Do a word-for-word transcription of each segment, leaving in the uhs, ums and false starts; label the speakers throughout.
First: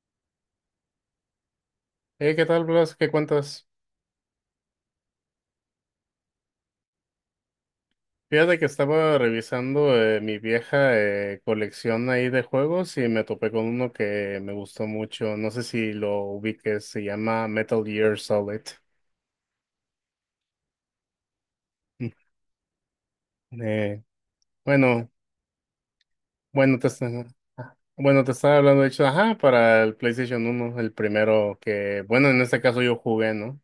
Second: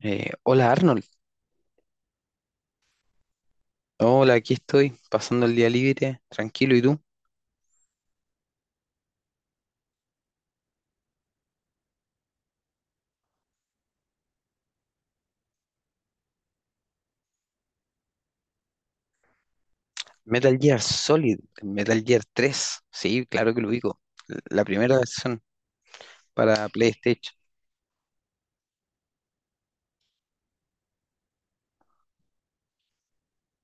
Speaker 1: Eh, hola, Arnold.
Speaker 2: Eh, ¿qué tal, Blas? ¿Qué cuentas?
Speaker 1: Hola, aquí estoy, pasando el día libre, tranquilo, ¿y tú?
Speaker 2: Fíjate que estaba revisando eh, mi vieja eh, colección ahí de juegos y me topé con uno que me gustó mucho. No sé si lo ubiques, se llama Metal Gear Solid.
Speaker 1: Metal Gear Solid, Metal
Speaker 2: Mm.
Speaker 1: Gear tres, sí, claro que lo ubico,
Speaker 2: Eh,
Speaker 1: la primera
Speaker 2: bueno,
Speaker 1: versión para
Speaker 2: bueno, te está-
Speaker 1: PlayStation.
Speaker 2: bueno, te estaba hablando, de hecho, ajá, para el PlayStation uno, el primero que, bueno, en este caso yo jugué, ¿no?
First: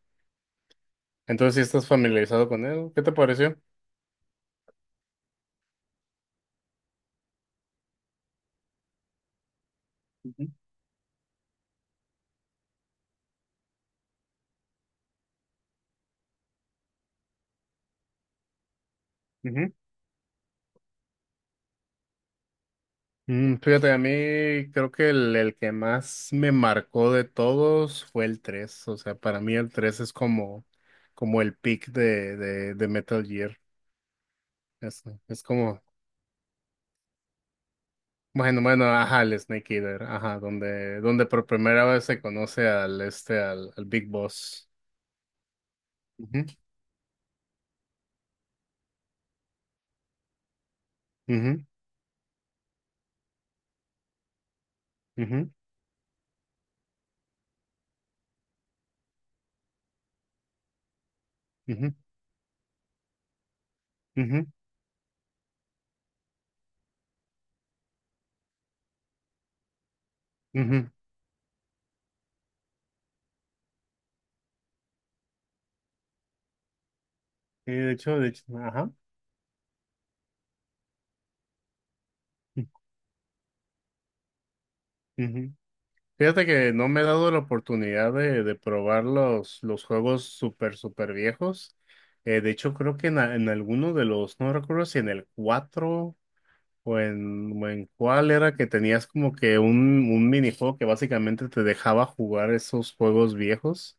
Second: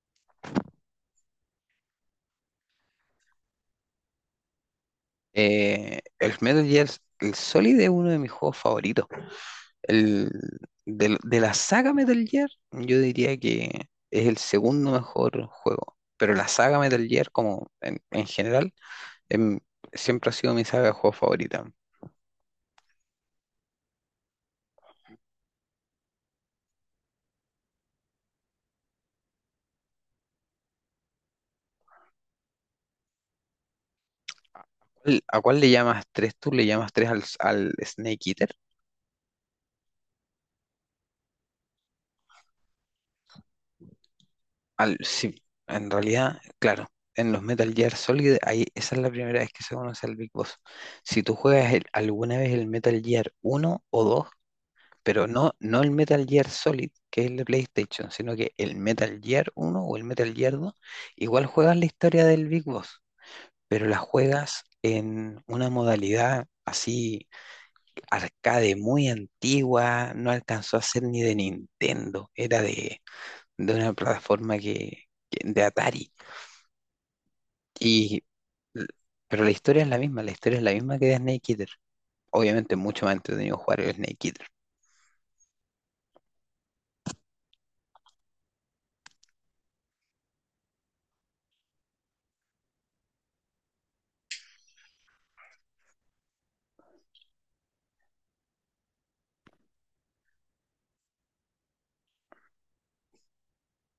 Speaker 2: Entonces, si estás familiarizado con él, ¿qué te pareció?
Speaker 1: Eh, El Metal Gear, el Solid es uno de mis juegos favoritos. El, del- de, la saga Metal Gear, yo diría que es el segundo mejor juego, pero la saga Metal Gear como en, en general em,
Speaker 2: Ujú.
Speaker 1: siempre ha sido mi saga de juegos favorita.
Speaker 2: Mm, fíjate, a mí creo que el, el que más me marcó de todos fue el tres. O sea, para mí el tres es como, como el pick de, de, de Metal Gear. Es,
Speaker 1: ¿Cuál- ¿A
Speaker 2: es
Speaker 1: cuál le
Speaker 2: como,
Speaker 1: llamas tres? ¿Tú le llamas tres al, al Snake Eater?
Speaker 2: bueno, bueno, Ajá, el Snake Eater, ajá, donde, donde por primera vez se conoce al este, al, al Big Boss.
Speaker 1: Al, sí, en realidad,
Speaker 2: Ujú,
Speaker 1: claro, en los Metal Gear Solid, ahí, esa es la primera vez que se conoce al Big Boss. Si tú
Speaker 2: ujú,
Speaker 1: juegas el- alguna vez el Metal Gear uno o dos, pero
Speaker 2: ujú,
Speaker 1: no, no el Metal Gear Solid, que es el de PlayStation, sino que el Metal Gear uno o el Metal Gear dos, igual juegas la
Speaker 2: ujú,
Speaker 1: historia del Big Boss, pero la
Speaker 2: ujú,
Speaker 1: juegas en una modalidad así arcade muy antigua, no alcanzó a
Speaker 2: ujú.
Speaker 1: ser ni de Nintendo, era de, de una plataforma que, que- de Atari.
Speaker 2: Y de hecho,
Speaker 1: Y,
Speaker 2: de hecho, ajá.
Speaker 1: pero la historia es la misma, la historia es la misma que de Snake Eater. Obviamente mucho más entretenido jugar el Snake Eater.
Speaker 2: Ujú. Fíjate que no me he dado la oportunidad de, de probar los, los juegos súper, súper viejos. Eh, de hecho, creo que en, a- en alguno de los, no recuerdo si en el cuatro o en, o en cuál era que tenías como que un, un minijuego que básicamente te dejaba jugar esos juegos viejos.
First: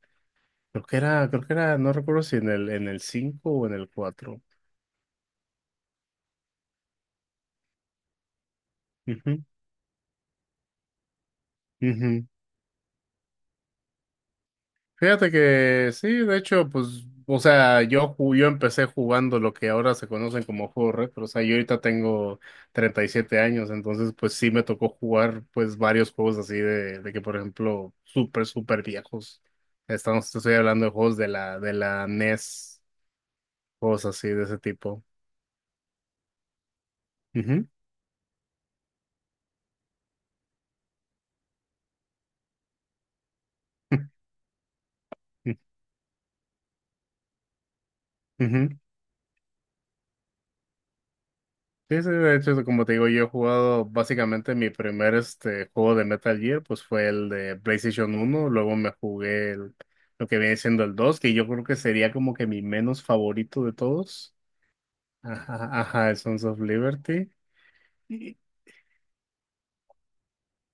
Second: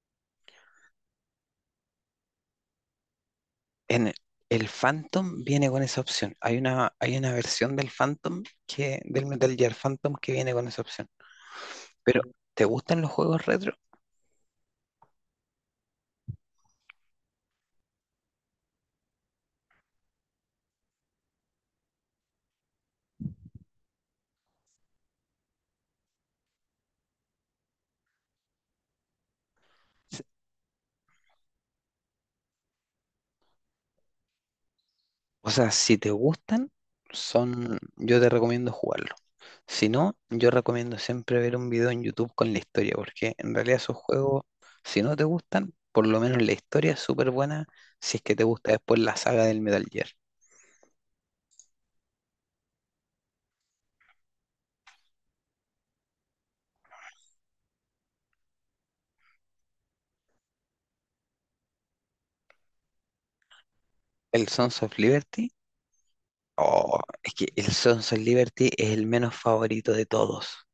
Speaker 2: Creo que era, creo que era, no recuerdo si en el, en el cinco o en el
Speaker 1: En
Speaker 2: cuatro.
Speaker 1: el Phantom viene con esa opción. Hay una, hay una versión del Phantom que, del
Speaker 2: Ujú,
Speaker 1: Metal Gear Phantom que viene con esa opción. Pero
Speaker 2: ujú.
Speaker 1: ¿te gustan los juegos retro?
Speaker 2: Fíjate que sí, de hecho, pues, o sea, yo, ju- yo empecé jugando lo que ahora se conocen como juegos retro, o sea, yo ahorita tengo treinta y siete años, entonces, pues sí me tocó jugar, pues, varios juegos así de, de que, por ejemplo, súper, súper viejos. Estamos, te estoy hablando de juegos de la, de la NES, juegos así de ese tipo.
Speaker 1: O sea, si te gustan,
Speaker 2: Ujú,
Speaker 1: son, yo te recomiendo jugarlo. Si no, yo recomiendo siempre ver un video en YouTube con la historia, porque en realidad esos juegos, si no te gustan, por lo menos la historia es súper buena, si es que te
Speaker 2: ujú.
Speaker 1: gusta después la saga del Metal Gear.
Speaker 2: Sí, sí, de hecho, como te digo, yo he jugado básicamente mi primer este, juego de Metal Gear, pues fue el de PlayStation uno. Luego me jugué el- lo que viene siendo el dos, que yo creo que sería como que mi menos favorito de todos.
Speaker 1: El Sons of Liberty,
Speaker 2: Ajá, ajá, el Sons of
Speaker 1: oh,
Speaker 2: Liberty.
Speaker 1: es que el Sons of
Speaker 2: Y-
Speaker 1: Liberty es el menos favorito de todos.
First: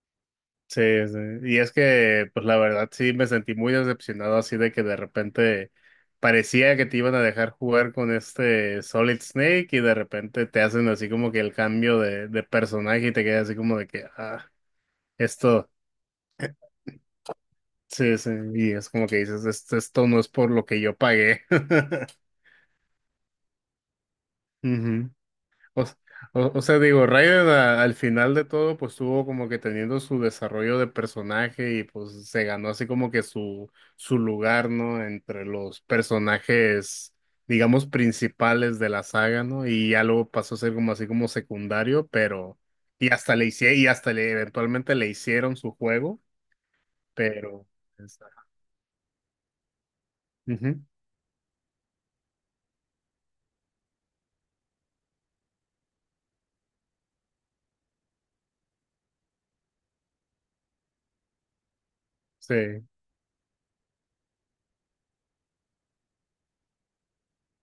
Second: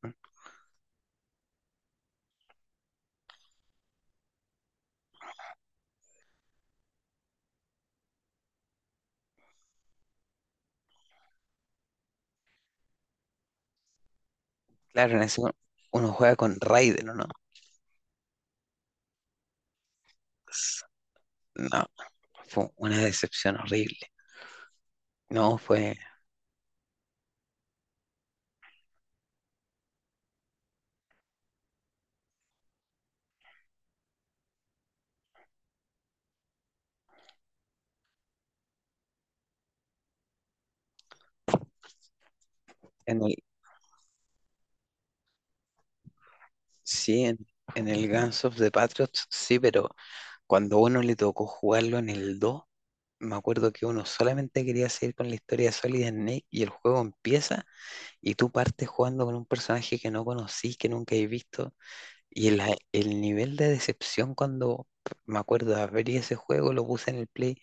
Speaker 2: Sí, sí, y es que, pues la verdad sí me sentí muy decepcionado así de que de repente parecía que te iban a dejar jugar con este Solid Snake y de repente te hacen así como que el cambio de, de personaje y te quedas así como de que, ah.
Speaker 1: Claro, en ese, uno
Speaker 2: Esto,
Speaker 1: uno juega con Raiden, ¿o no?
Speaker 2: sí, sí, y es como que dices, esto, esto no es por lo que
Speaker 1: S-
Speaker 2: yo pagué.
Speaker 1: No, fue una decepción horrible.
Speaker 2: Ujú.
Speaker 1: No,
Speaker 2: O, s-
Speaker 1: fue
Speaker 2: o- o sea, digo, Raiden a- al final de todo, pues tuvo como que teniendo su desarrollo de personaje y pues se ganó así como que su, su lugar, ¿no? Entre los personajes, digamos, principales de la saga, ¿no? Y ya luego pasó a ser como así como secundario, pero, y
Speaker 1: en el,
Speaker 2: hasta le hice, y hasta le, eventualmente le hicieron su juego,
Speaker 1: sí, en,
Speaker 2: pero...
Speaker 1: en el
Speaker 2: Exacto.
Speaker 1: Guns of the Patriots, sí, pero cuando a
Speaker 2: Ujú.
Speaker 1: uno le tocó jugarlo en el dos. Me acuerdo que uno solamente quería seguir con la historia de Solid Snake y el juego empieza y tú partes jugando con un personaje que no conocís, que nunca has visto. Y
Speaker 2: Sí.
Speaker 1: la- el nivel de decepción cuando me acuerdo de abrir ese juego, lo puse en el play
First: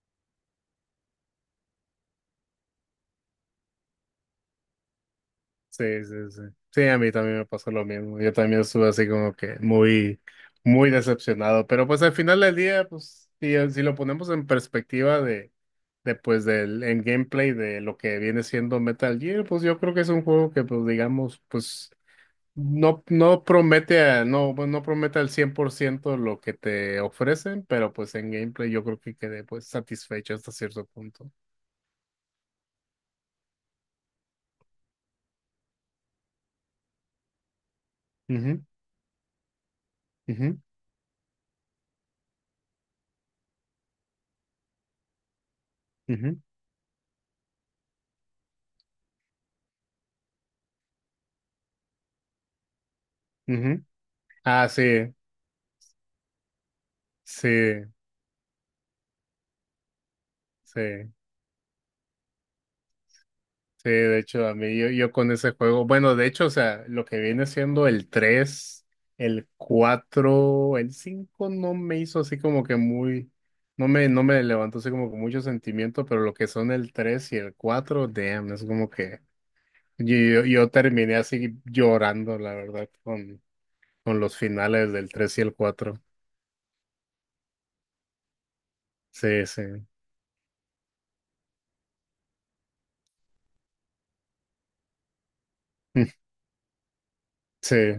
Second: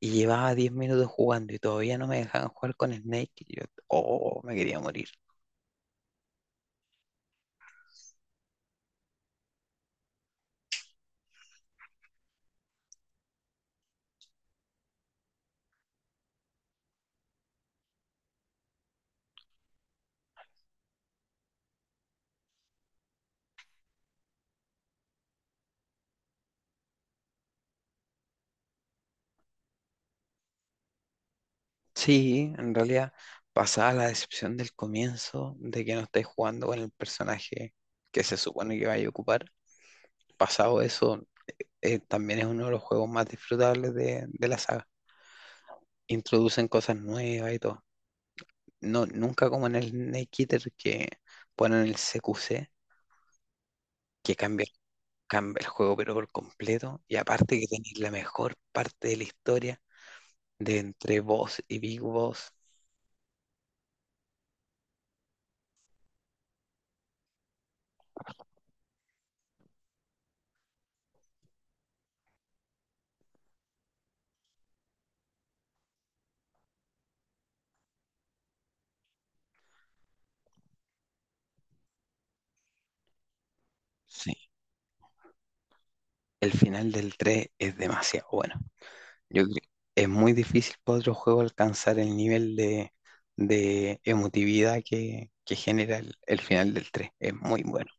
Speaker 1: y llevaba diez minutos jugando y todavía no me dejaban jugar con Snake. Y yo, oh, me quería morir.
Speaker 2: Sí, sí, sí. Sí, a mí también me pasó lo mismo. Yo también estuve así como que muy, muy decepcionado. Pero pues al final del día, pues, si, eh, si lo ponemos en perspectiva de, de pues del, en gameplay de lo que viene siendo Metal Gear, pues yo creo que es un juego que, pues, digamos, pues, no, no promete a, no, bueno, no promete al cien por ciento lo que te ofrecen, pero pues en gameplay yo creo que quedé pues satisfecho hasta cierto punto.
Speaker 1: Sí, en realidad pasaba la decepción del comienzo de que no estáis jugando con el personaje que se
Speaker 2: Ujú,
Speaker 1: supone que vais a ocupar.
Speaker 2: ujú,
Speaker 1: Pasado eso, eh, también es uno de los juegos más disfrutables de, de la saga.
Speaker 2: ujú,
Speaker 1: Introducen cosas nuevas y todo. No, nunca como en el Snake Eater que ponen el C Q C,
Speaker 2: ujú.
Speaker 1: que cambia,
Speaker 2: Ah, sí,
Speaker 1: cambia el juego pero por completo. Y aparte que
Speaker 2: sí.
Speaker 1: tenéis la mejor parte de la historia de
Speaker 2: Sí,
Speaker 1: entre Boss y Big Boss.
Speaker 2: sí, de hecho, a mí yo, yo con ese juego, bueno, de hecho, o sea, lo que viene siendo el tres, el cuatro, el cinco no me hizo así como que muy, no me, no me levantó así como que mucho sentimiento, pero lo que son el tres y el cuatro damn, es como que yo, yo, yo terminé así llorando, la verdad, con, con los
Speaker 1: Sí,
Speaker 2: finales del tres y el cuatro.
Speaker 1: el final del tres es demasiado bueno. Yo
Speaker 2: Sí,
Speaker 1: creo
Speaker 2: sí,
Speaker 1: es muy difícil para otro juego alcanzar el nivel de, de emotividad que, que genera el, el final del tres. Es muy
Speaker 2: sí,
Speaker 1: bueno.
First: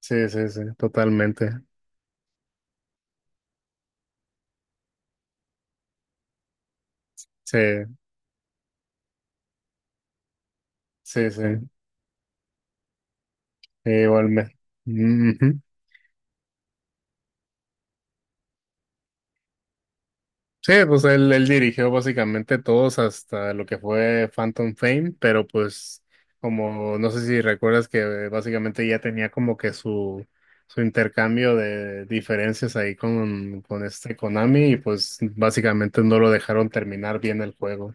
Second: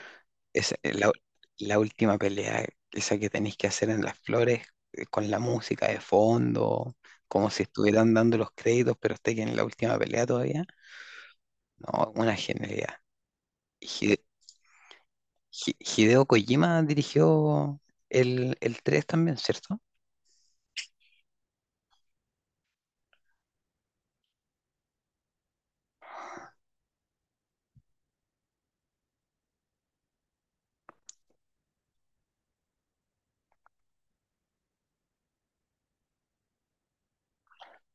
Speaker 2: sí, sí, sí,
Speaker 1: Esa, eh, la,
Speaker 2: totalmente.
Speaker 1: la última pelea, esa que tenéis que hacer en las flores, eh, con la música de fondo, como
Speaker 2: Sí,
Speaker 1: si estuvieran dando los créditos, pero esté en la última pelea todavía.
Speaker 2: sí, sí,
Speaker 1: No, una genialidad. Y Hide-
Speaker 2: igualmente.
Speaker 1: Hi- Hideo Kojima dirigió el, el tres también, ¿cierto?
Speaker 2: Sí, pues él, él dirigió básicamente todos hasta lo que fue Phantom Fame, pero pues como no sé si recuerdas que básicamente ya tenía como que su, su intercambio de diferencias ahí con, con este Konami y pues básicamente no lo dejaron terminar bien el juego.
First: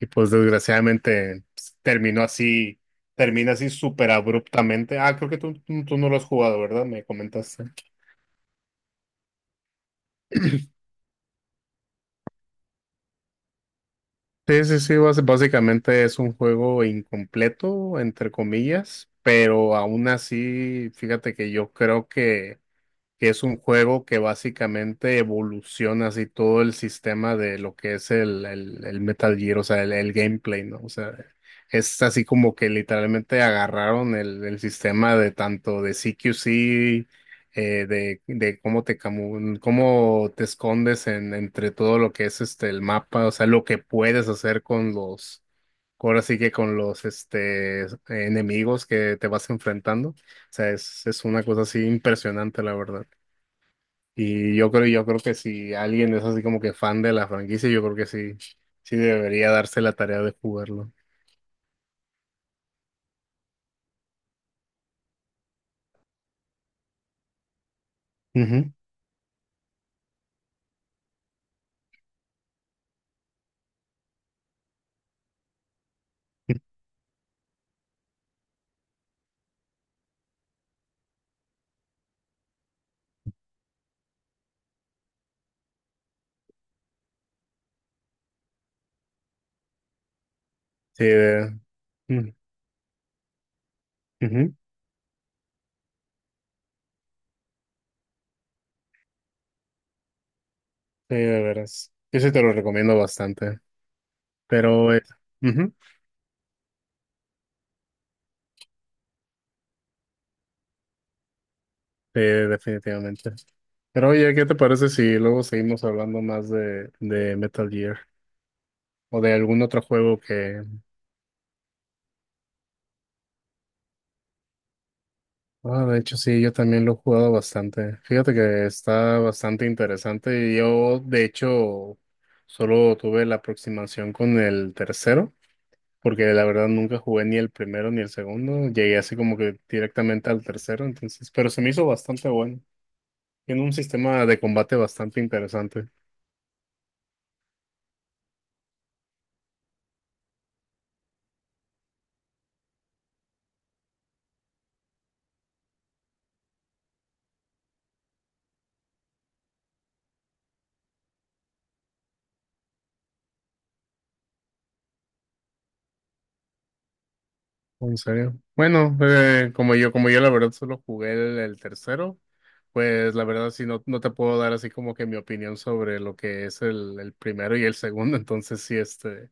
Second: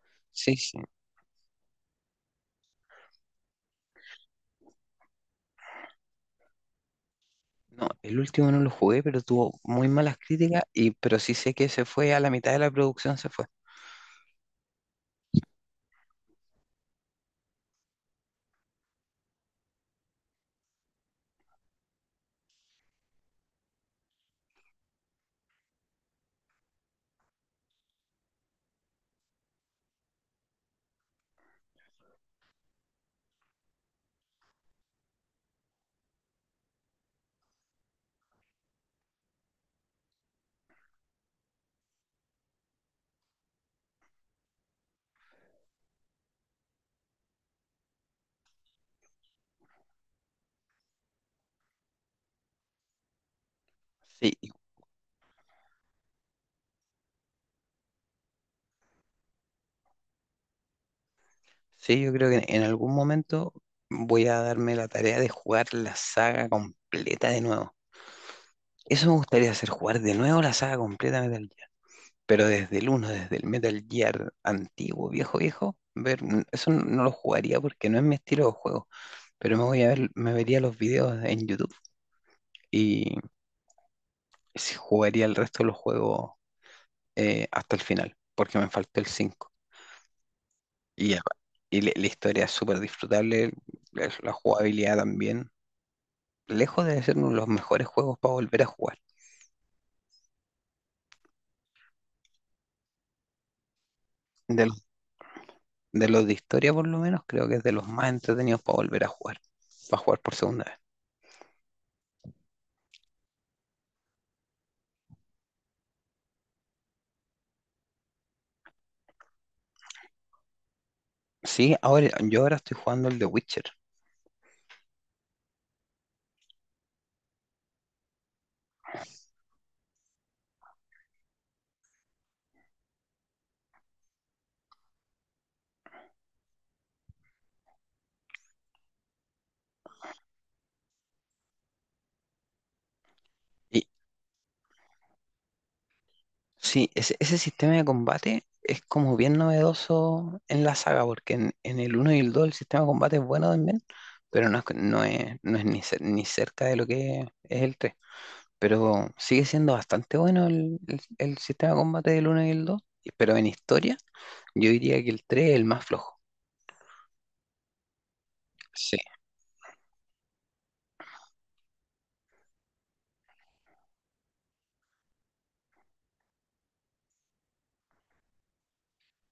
Speaker 2: Y pues
Speaker 1: Sí, sí.
Speaker 2: desgraciadamente pues, terminó así, termina así súper abruptamente. Ah, creo que tú, tú tú no lo has jugado, ¿verdad? Me comentaste.
Speaker 1: No, el último no lo jugué, pero tuvo muy malas críticas, y, pero sí sé que se fue a la mitad de la producción, se fue.
Speaker 2: Sí, sí, sí, bas- básicamente es un juego incompleto, entre comillas, pero aún así, fíjate que yo creo que que es un juego que básicamente evoluciona así todo el sistema de lo que es el, el, el Metal Gear, o sea, el, el gameplay, ¿no? O sea, es así como que literalmente agarraron el, el sistema de tanto de C Q C, eh, de, de cómo te camu- cómo te escondes en, entre todo lo que es este el mapa, o sea, lo que puedes hacer con los ahora sí que con los, este, enemigos que te vas enfrentando. O sea, es, es una cosa así impresionante, la verdad.
Speaker 1: Sí,
Speaker 2: Y yo creo, yo creo que si alguien es así como que fan de la franquicia, yo creo que sí, sí debería darse la tarea de jugarlo.
Speaker 1: sí, yo creo que en algún momento voy a darme la tarea de jugar la saga completa de nuevo.
Speaker 2: Ujú.
Speaker 1: Eso me gustaría hacer, jugar de nuevo la saga completa de Metal Gear. Pero desde el uno, desde el Metal Gear antiguo, viejo, viejo, ver, n- eso n- no lo jugaría porque no es mi estilo de juego. Pero me voy a ver, me vería los videos en YouTube y sí jugaría el resto de los juegos, eh, hasta el final, porque me faltó el cinco.
Speaker 2: Sí,
Speaker 1: Y, ya,
Speaker 2: de,
Speaker 1: y la la
Speaker 2: mm,
Speaker 1: historia es súper disfrutable, la la
Speaker 2: ujú.
Speaker 1: jugabilidad también. Lejos de ser uno de los mejores juegos para volver a jugar.
Speaker 2: Sí, de veras. Yo sí te lo recomiendo bastante.
Speaker 1: De los,
Speaker 2: Pero es, Ujú.
Speaker 1: de los de historia, por lo menos, creo que es de los más entretenidos para volver a jugar. Para jugar por segunda vez.
Speaker 2: Sí, definitivamente. Pero oye, ¿qué te parece si luego seguimos hablando más de, de Metal Gear? O de algún otro juego que,
Speaker 1: Sí, ahora, yo ahora estoy jugando el de Witcher.
Speaker 2: ah, de hecho, sí, yo también lo he jugado bastante. Fíjate que está bastante interesante. Yo, de hecho, solo tuve la aproximación con el tercero, porque la verdad nunca jugué ni el primero ni el segundo. Llegué así como que directamente al tercero, entonces, pero se me hizo bastante bueno. Tiene un
Speaker 1: Y
Speaker 2: sistema de combate bastante interesante.
Speaker 1: sí, ese, ese sistema de combate es como bien novedoso en la saga, porque en, en el uno y el dos el sistema de combate es bueno también, pero no es, no es, no es ni, cer- ni cerca de lo que es el tres. Pero sigue siendo bastante bueno el, el- el sistema de combate del uno y el dos. Pero en historia, yo diría que el tres es el más flojo.
Speaker 2: ¿En serio?
Speaker 1: Sí,
Speaker 2: Bueno, eh, como yo, como yo la verdad solo jugué el, el tercero, pues la verdad sí no, no te puedo dar así como que mi opinión sobre lo que es el, el primero y el segundo, entonces sí, este,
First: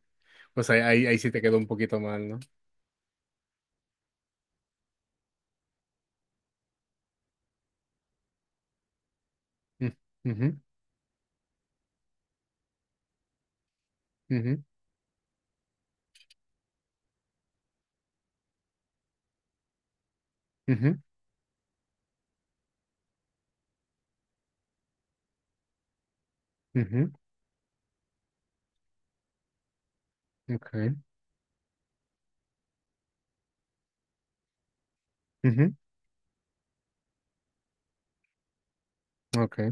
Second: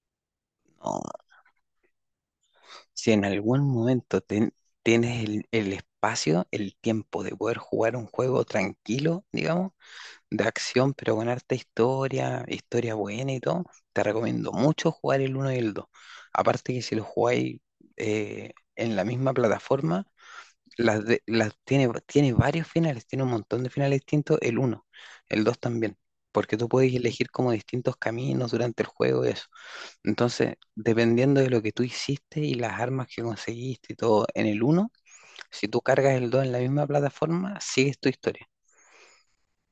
Speaker 2: pues ahí,
Speaker 1: no,
Speaker 2: ahí, ahí sí te quedó un poquito mal, ¿no?
Speaker 1: si en algún momento ten- tienes el, el espacio, el tiempo de poder jugar un juego tranquilo, digamos,
Speaker 2: Mm,
Speaker 1: de
Speaker 2: ujú,
Speaker 1: acción, pero con harta historia, historia buena y todo, te recomiendo
Speaker 2: ujú,
Speaker 1: mucho jugar el uno y el dos. Aparte que si lo jugáis eh, en la misma plataforma,
Speaker 2: ujú,
Speaker 1: las de- las tiene, tiene varios finales, tiene un montón de finales distintos, el uno, el dos también, porque tú puedes
Speaker 2: ujú,
Speaker 1: elegir como distintos caminos durante el juego y eso. Entonces,
Speaker 2: okay,
Speaker 1: dependiendo de lo que tú hiciste y las armas que conseguiste y todo en el uno, si
Speaker 2: ujú,
Speaker 1: tú cargas el dos en la misma plataforma, sigues tu historia.
Speaker 2: okay,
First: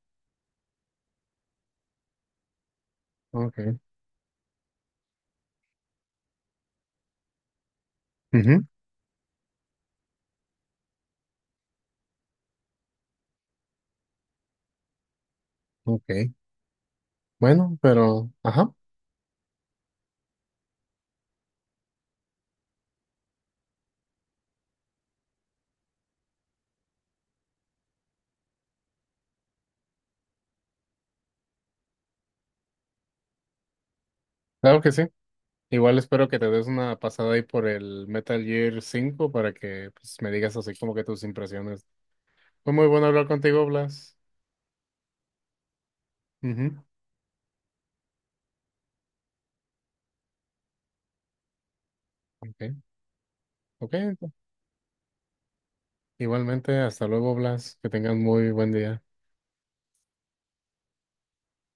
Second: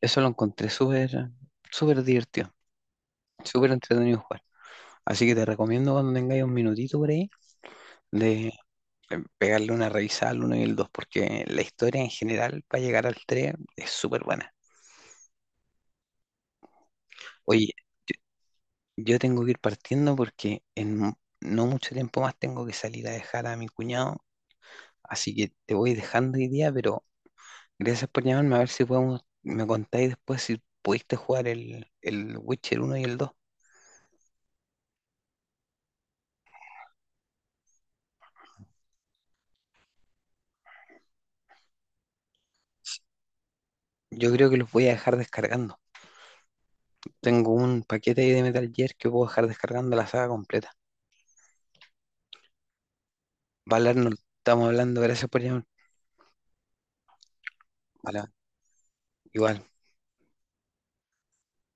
Speaker 1: Eso lo encontré súper, súper divertido, súper
Speaker 2: okay,
Speaker 1: entretenido jugar. Así que te recomiendo cuando tengáis un minutito por ahí de
Speaker 2: ujú,
Speaker 1: eh, pegarle una revisada al uno y el dos porque la historia en general para llegar al tres es súper buena.
Speaker 2: okay.
Speaker 1: Oye,
Speaker 2: Bueno, pero, ajá,
Speaker 1: yo tengo que ir partiendo porque en mu- no mucho tiempo más tengo que salir a dejar a mi cuñado, así que te voy dejando hoy día, pero gracias por llamarme, a ver si podemos, me contáis después si pudiste jugar el, el Witcher uno y el dos.
Speaker 2: claro que sí. Igual espero que te des una pasada ahí por el Metal Gear cinco para que pues, me digas así como que tus impresiones. Fue muy bueno hablar contigo, Blas.
Speaker 1: Yo creo que los voy a dejar descargando.
Speaker 2: Ujú.
Speaker 1: Tengo un paquete ahí de Metal Gear que puedo dejar descargando la saga completa.
Speaker 2: Ok, ok.
Speaker 1: Valar, nos estamos hablando, gracias por llamar.
Speaker 2: Igualmente, hasta luego, Blas. Que tengan
Speaker 1: Vale,
Speaker 2: muy buen día.
Speaker 1: igual.